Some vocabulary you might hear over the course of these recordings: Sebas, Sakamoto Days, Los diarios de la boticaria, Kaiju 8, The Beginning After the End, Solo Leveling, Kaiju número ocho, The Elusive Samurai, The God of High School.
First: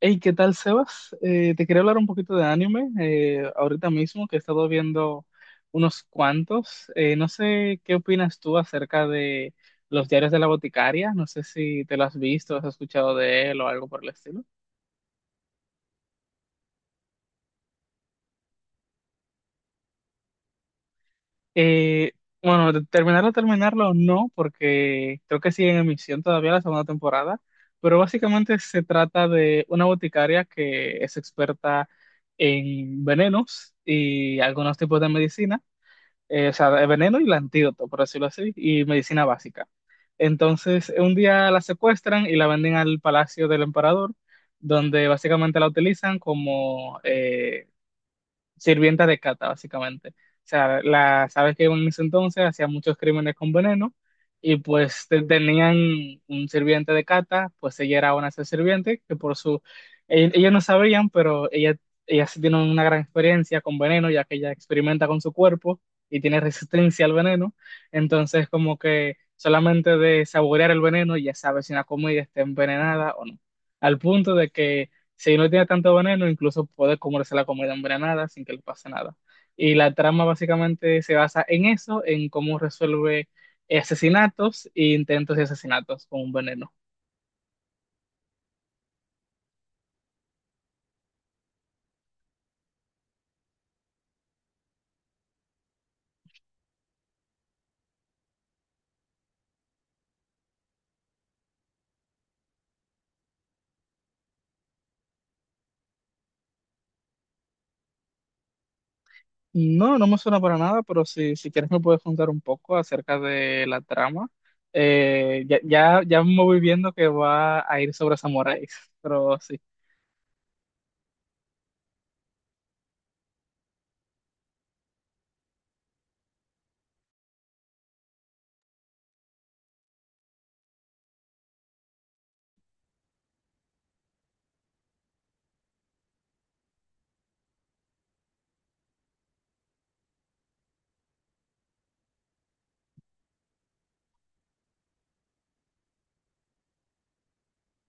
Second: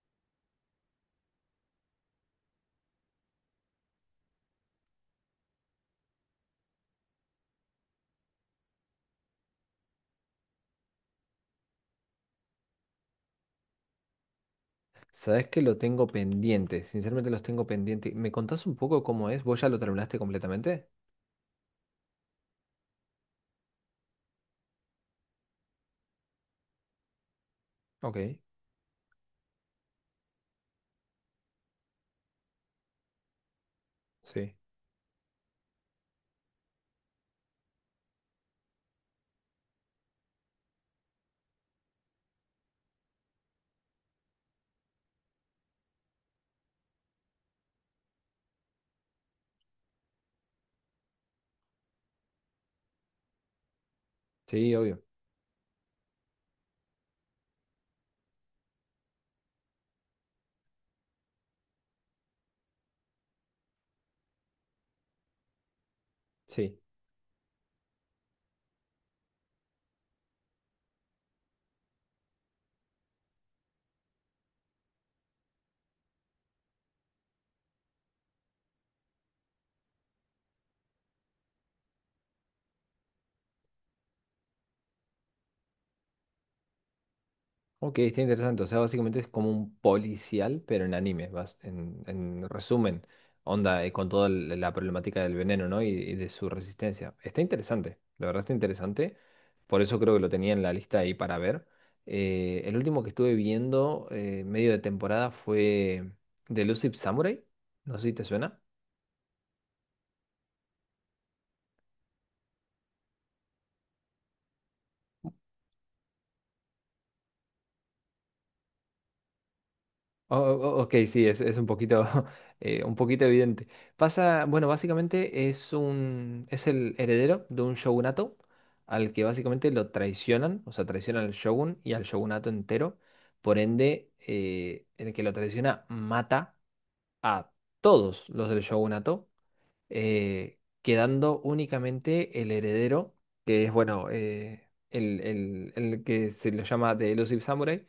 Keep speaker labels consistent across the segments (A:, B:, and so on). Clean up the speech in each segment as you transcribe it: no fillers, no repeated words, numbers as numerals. A: Hey, ¿qué tal, Sebas? Te quería hablar un poquito de anime ahorita mismo, que he estado viendo unos cuantos. No sé qué opinas tú acerca de los diarios de la boticaria. No sé si te lo has visto, has escuchado de él o algo por el estilo.
B: Sabes que lo tengo pendiente, sinceramente los tengo pendiente. ¿Me contás un poco cómo es? ¿Vos ya lo terminaste completamente?
A: Eh, bueno, de terminarlo, terminarlo no, porque creo que sigue en emisión todavía la segunda temporada. Pero
B: Ok,
A: básicamente se trata de una boticaria que es experta en venenos y
B: sí.
A: algunos tipos de medicina, o sea, el veneno y el antídoto, por decirlo así, y medicina básica. Entonces, un día la secuestran y la venden al palacio del emperador, donde básicamente la utilizan como, sirvienta de cata, básicamente. O sea, la sabes que en ese entonces hacían muchos crímenes con veneno y
B: Sí, obvio.
A: pues tenían un sirviente de cata, pues ella era una de esas sirvientes que por su... Ellos no sabían, pero ella sí tiene una gran experiencia con veneno, ya que ella experimenta con su cuerpo y tiene
B: Sí.
A: resistencia al veneno. Entonces, como que solamente de saborear el veneno ya sabe si una comida está envenenada o no. Al punto de que si no tiene tanto veneno, incluso puede comerse la comida envenenada sin que le pase nada. Y la trama básicamente se basa en eso, en cómo resuelve asesinatos e intentos de asesinatos con un veneno.
B: Ok, está interesante. O sea, básicamente es como un policial, pero en anime, vas, en resumen, onda, con toda la problemática del veneno, ¿no? Y de su resistencia. Está interesante, la verdad está interesante. Por eso creo que lo tenía en la lista ahí para ver. El último que estuve viendo, medio de temporada, fue The Elusive Samurai. No sé si te suena.
A: No, no me suena para nada, pero si quieres me puedes contar un poco acerca de la trama. Ya me voy viendo que va a ir sobre samuráis, pero sí.
B: Ok, sí, es un poquito, un poquito evidente. Pasa, bueno, básicamente es un, es el heredero de un shogunato al que básicamente lo traicionan, o sea, traicionan al shogun y al shogunato entero. Por ende, el que lo traiciona mata a todos los del shogunato, quedando únicamente el heredero, que es, bueno, el, el que se lo llama The Elusive Samurai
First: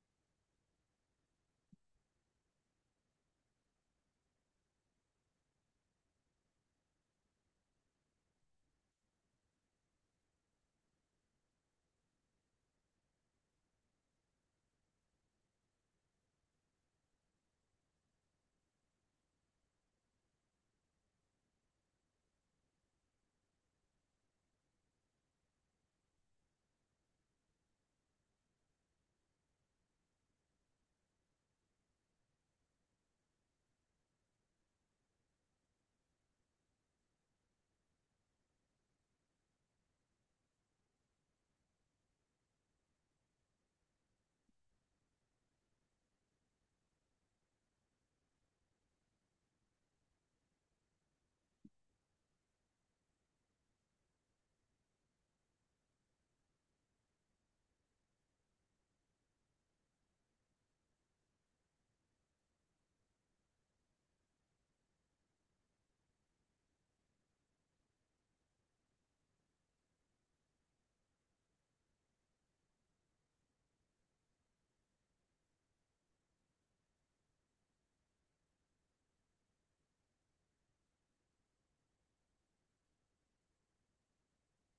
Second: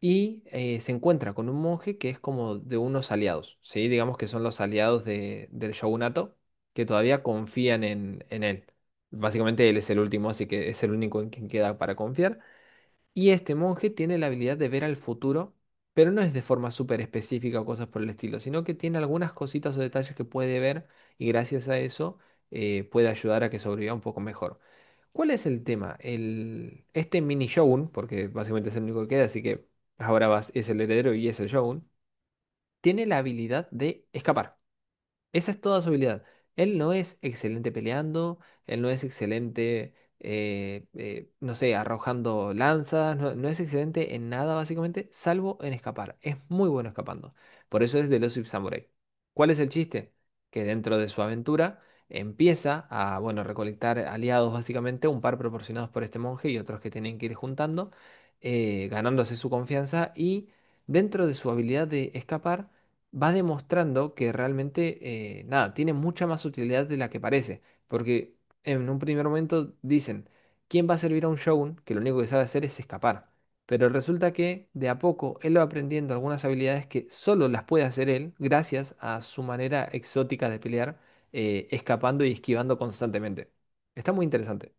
B: y se encuentra con un monje que es como de unos aliados, ¿sí? Digamos que son los aliados del shogunato que todavía confían en él. Básicamente él es el último, así que es el único en quien queda para confiar. Y este monje tiene la habilidad de ver al futuro, pero no es de forma súper específica o cosas por el estilo, sino que tiene algunas cositas o detalles que puede ver y gracias a eso puede ayudar a que sobreviva un poco mejor. ¿Cuál es el tema? El, este mini Shogun, porque básicamente es el único que queda, así que ahora vas, es el heredero y es el Shogun, tiene la habilidad de escapar. Esa es toda su habilidad. Él no es excelente peleando, él no es excelente, no sé, arrojando lanzas, no, no es excelente en nada básicamente, salvo en escapar. Es muy bueno escapando. Por eso es de los Samurai. ¿Cuál es el chiste? Que dentro de su aventura empieza a, bueno, recolectar aliados básicamente, un par proporcionados por este monje y otros que tienen que ir juntando, ganándose su confianza y dentro de su habilidad de escapar va demostrando que realmente, nada, tiene mucha más utilidad de la que parece. Porque en un primer momento dicen, ¿quién va a servir a un shogun que lo único que sabe hacer es escapar? Pero resulta que de a poco él va aprendiendo algunas habilidades que solo las puede hacer él gracias a su manera exótica de pelear, escapando y esquivando constantemente. Está muy interesante.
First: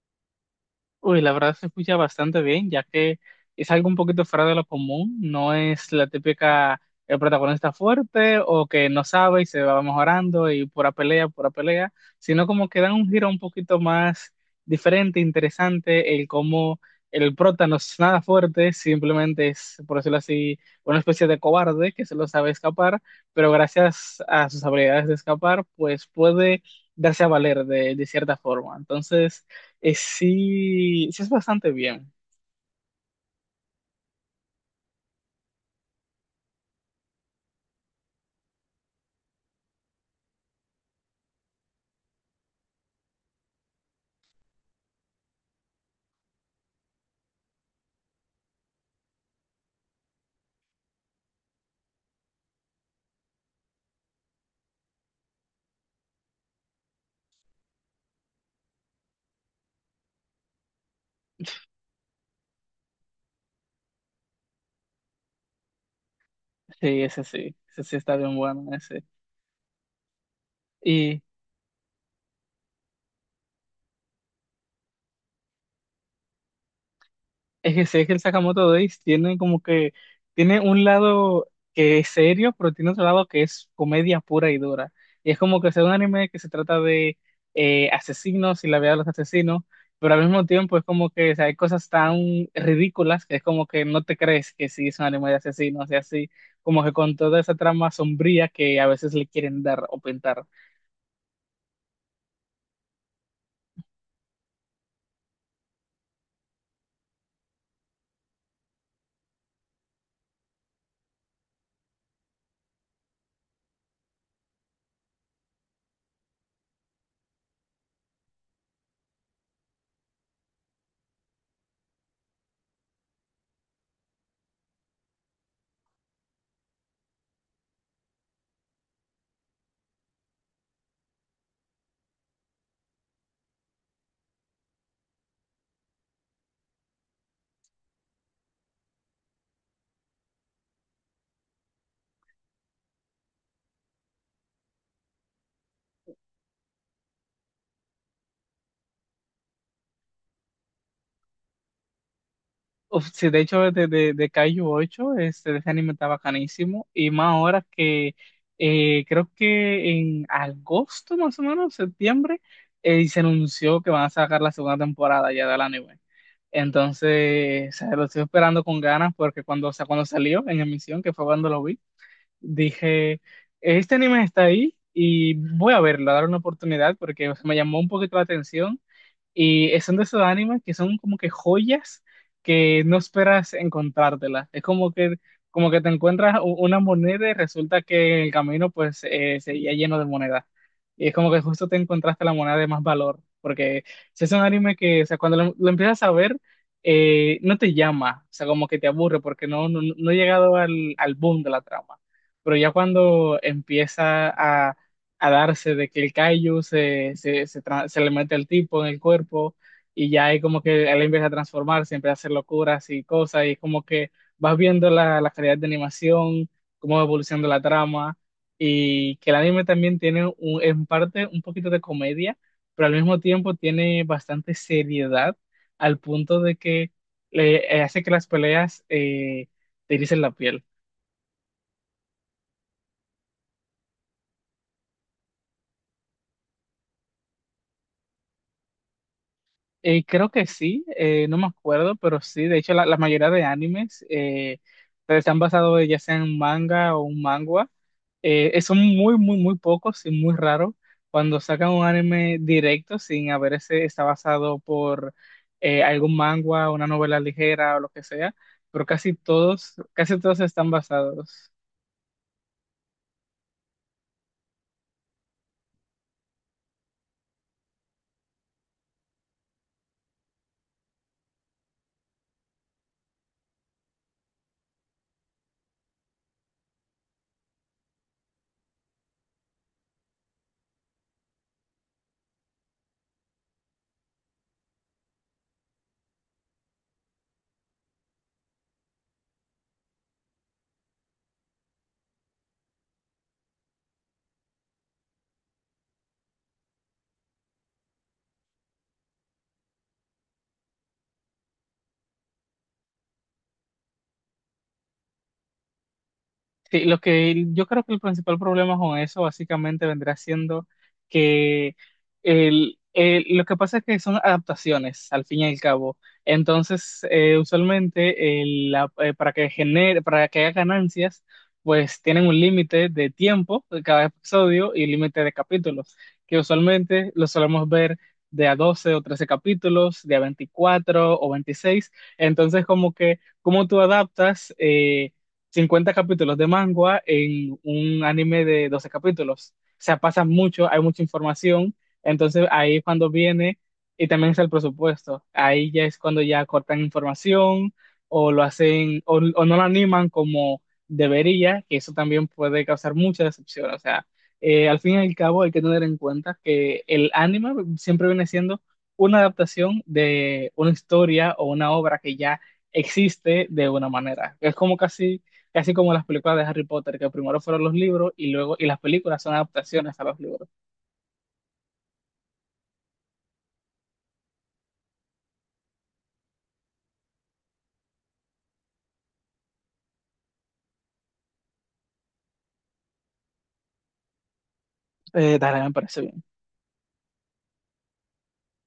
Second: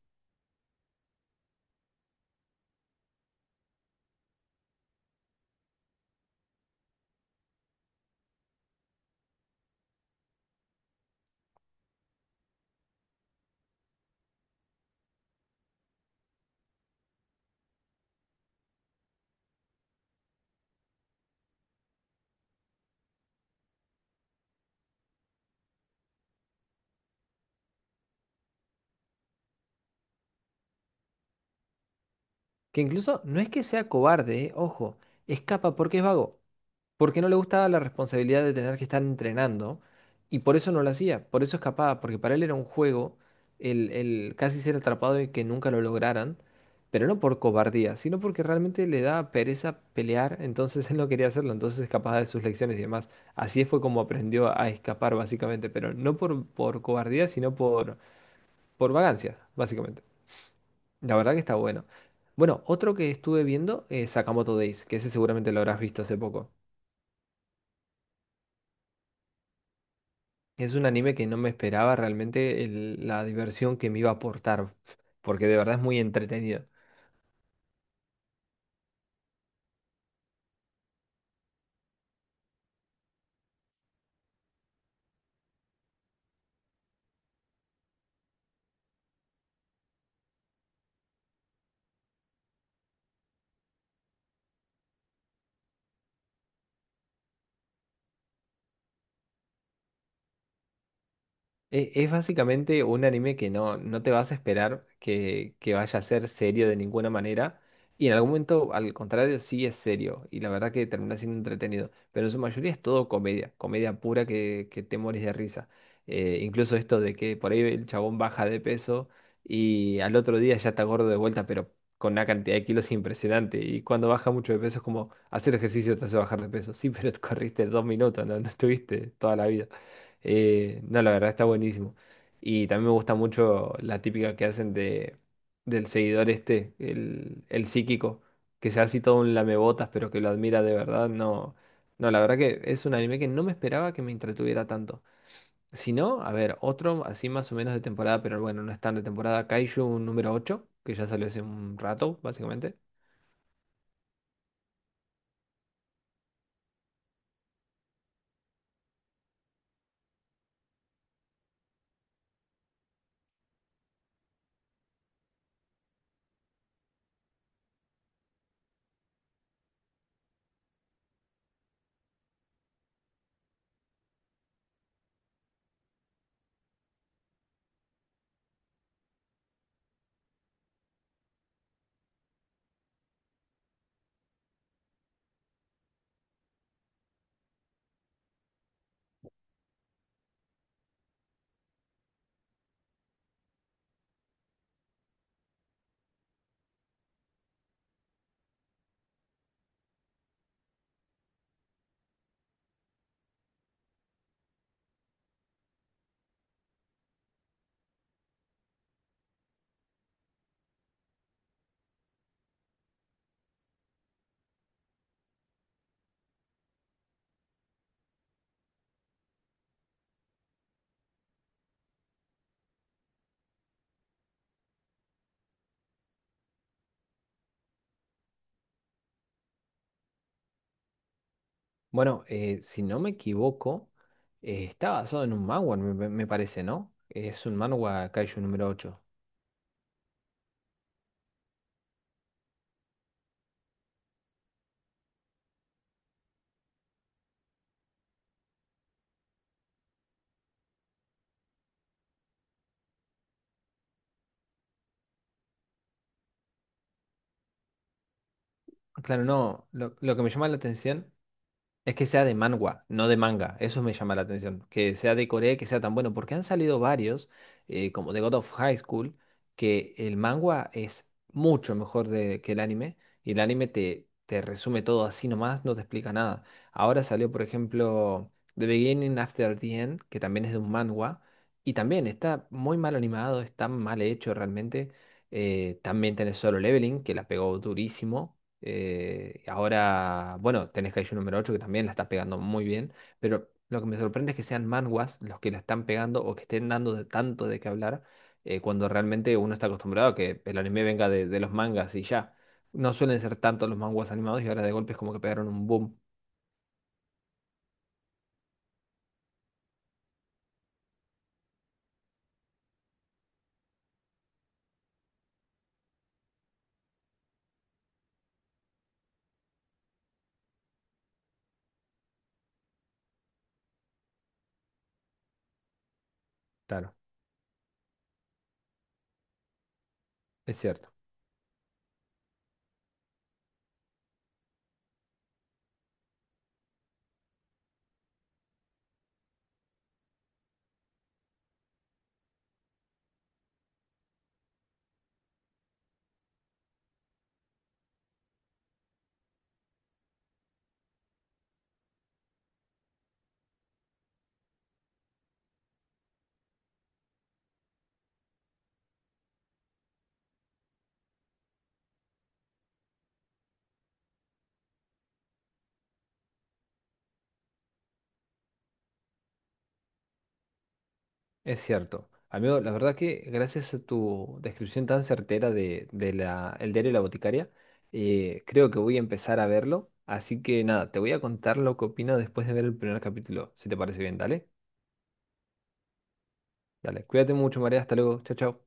A: Uy, la verdad se escucha bastante bien, ya que es algo un poquito fuera de lo común, no es la típica el protagonista fuerte o que no sabe y se va mejorando y pura pelea, sino como que dan un giro un poquito más diferente, interesante, el cómo el prota no es nada fuerte, simplemente es, por decirlo así, una especie de cobarde que solo sabe escapar, pero gracias a sus habilidades de escapar, pues puede darse a valer de cierta forma. Entonces... sí, sí es bastante bien.
B: Que incluso no es que sea cobarde, Ojo, escapa porque es vago, porque no le gustaba la responsabilidad de tener que estar entrenando y por eso no lo hacía, por eso escapaba, porque para él era un juego el casi ser atrapado y que nunca lo lograran, pero no por cobardía, sino porque realmente le daba pereza pelear, entonces él no quería hacerlo, entonces escapaba de sus lecciones y demás. Así fue como aprendió a escapar básicamente, pero no por, por cobardía, sino por vagancia, básicamente. La verdad que está bueno. Bueno, otro que estuve viendo es Sakamoto Days, que ese seguramente lo habrás visto hace poco.
A: Sí, ese sí. Ese sí está bien bueno, ese.
B: Es un anime
A: Y
B: que no me esperaba realmente la diversión que me iba a aportar, porque de verdad es muy entretenido.
A: es que sé que el Sakamoto Days tiene como que, tiene un lado que es serio, pero tiene otro lado que es comedia pura y dura. Y es como que es un anime que se trata de asesinos y la vida de los asesinos, pero al mismo tiempo es como que, o sea, hay cosas tan ridículas que es como que no te crees que sí es un anime de asesinos y así, como que con toda esa trama sombría que a veces le quieren dar o pintar.
B: Es básicamente un anime que no, no te vas a esperar que vaya a ser serio de ninguna manera. Y en algún momento, al contrario, sí es serio. Y la verdad que termina siendo entretenido. Pero en su mayoría es todo comedia. Comedia pura que te morís de risa. Incluso esto de que por ahí el chabón baja de peso y al otro día ya está gordo de vuelta, pero con una cantidad de kilos impresionante. Y cuando baja mucho de peso es como hacer ejercicio te hace bajar de peso. Sí, pero corriste 2 minutos, no, no estuviste toda la vida. No, la verdad está buenísimo. Y también me gusta mucho la típica que hacen de, del seguidor este, el psíquico, que sea así todo un lamebotas, pero que lo admira de verdad. No, no, la verdad que es un anime que no me esperaba que me entretuviera tanto. Si no, a ver, otro así más o menos de temporada, pero bueno, no es tan de temporada. Kaiju número ocho que ya salió hace un rato, básicamente.
A: Uf, sí, de hecho, de Kaiju 8, este, ese anime está bacanísimo. Y más ahora que creo que en agosto, más o menos, septiembre, se anunció que van a sacar la segunda temporada ya del anime. Entonces, o sea, lo estoy esperando con ganas porque cuando, o sea, cuando salió en emisión, que fue cuando lo vi, dije, este anime está ahí y voy a verlo, a dar una oportunidad porque o sea, me llamó un poquito la atención y son de esos animes que son como que joyas que no esperas encontrártelas. Es como que te encuentras una moneda y resulta que el camino pues seguía lleno de monedas. Y es como que justo te encontraste la moneda de más valor. Porque si es un anime que, o sea, cuando lo empiezas a ver, no te llama. O sea, como que te aburre porque no he llegado al boom de la trama. Pero ya cuando empieza a darse de que el kaiju se le mete el tipo en el cuerpo y ya hay como que él empieza a transformarse, empieza a hacer locuras y cosas y es como que vas viendo la calidad de animación, cómo va evolucionando la trama y que el anime también tiene en parte un poquito de comedia, pero al mismo tiempo tiene bastante seriedad al punto de que hace que las peleas te ericen la piel.
B: Bueno, si no me equivoco, está basado en un manhwa, me parece, ¿no? Es un manhwa Kaiju número ocho.
A: Creo que sí, no me acuerdo, pero sí, de hecho la mayoría de animes están basados ya sea en manga o un mangua. Son muy, muy, muy pocos y muy raros cuando sacan un anime directo sin haber ese está basado por algún mangua, una novela ligera o lo que sea, pero
B: Claro, no. Lo
A: casi
B: que me
A: todos
B: llama la
A: están
B: atención
A: basados.
B: es que sea de manga, no de manga. Eso me llama la atención. Que sea de Corea, y que sea tan bueno. Porque han salido varios, como The God of High School, que el manga es mucho mejor que el anime. Y el anime te, te resume todo así nomás, no te explica nada. Ahora salió, por ejemplo, The Beginning After the End, que también es de un manga. Y también está muy mal animado, está mal hecho realmente. También tenés Solo Leveling, que la pegó durísimo. Ahora, bueno, tenés Kaiju número ocho que también la está pegando muy bien, pero lo que me sorprende es que sean manguas los que la están pegando o que estén dando de tanto de qué hablar cuando realmente uno está acostumbrado a que el anime venga de los mangas y ya. No suelen ser tanto los manguas animados y ahora de golpe es como que pegaron un boom.
A: Sí, lo que yo creo que el principal problema con eso básicamente vendrá siendo que lo que pasa es que son adaptaciones al fin y al cabo. Entonces, usualmente para que genere, para que haya ganancias, pues tienen un límite de tiempo de cada episodio y límite de capítulos, que
B: Claro,
A: usualmente lo solemos ver de a 12 o 13 capítulos, de a
B: es cierto.
A: 24 o 26. Entonces, como que, ¿cómo tú adaptas? 50 capítulos de manga en un anime de 12 capítulos. O sea, pasa mucho, hay mucha información, entonces ahí es cuando viene y también es el presupuesto. Ahí ya es cuando ya cortan información o lo hacen o no lo animan como debería, que eso también puede causar mucha decepción. O sea, al fin y al cabo hay que tener en cuenta que el anime siempre viene siendo una adaptación de una historia o una obra que ya existe de una manera. Es como casi casi como las películas de Harry Potter, que primero fueron los libros y luego y las películas son adaptaciones a los libros.
B: Es cierto. Amigo, la verdad que gracias a tu descripción tan certera de la, el diario de la boticaria, creo que voy a empezar a verlo. Así que nada, te voy a contar lo que opino después de ver el primer capítulo, si te parece bien, dale.
A: Dale, me parece bien.
B: Dale, cuídate mucho, María, hasta luego, chao, chao.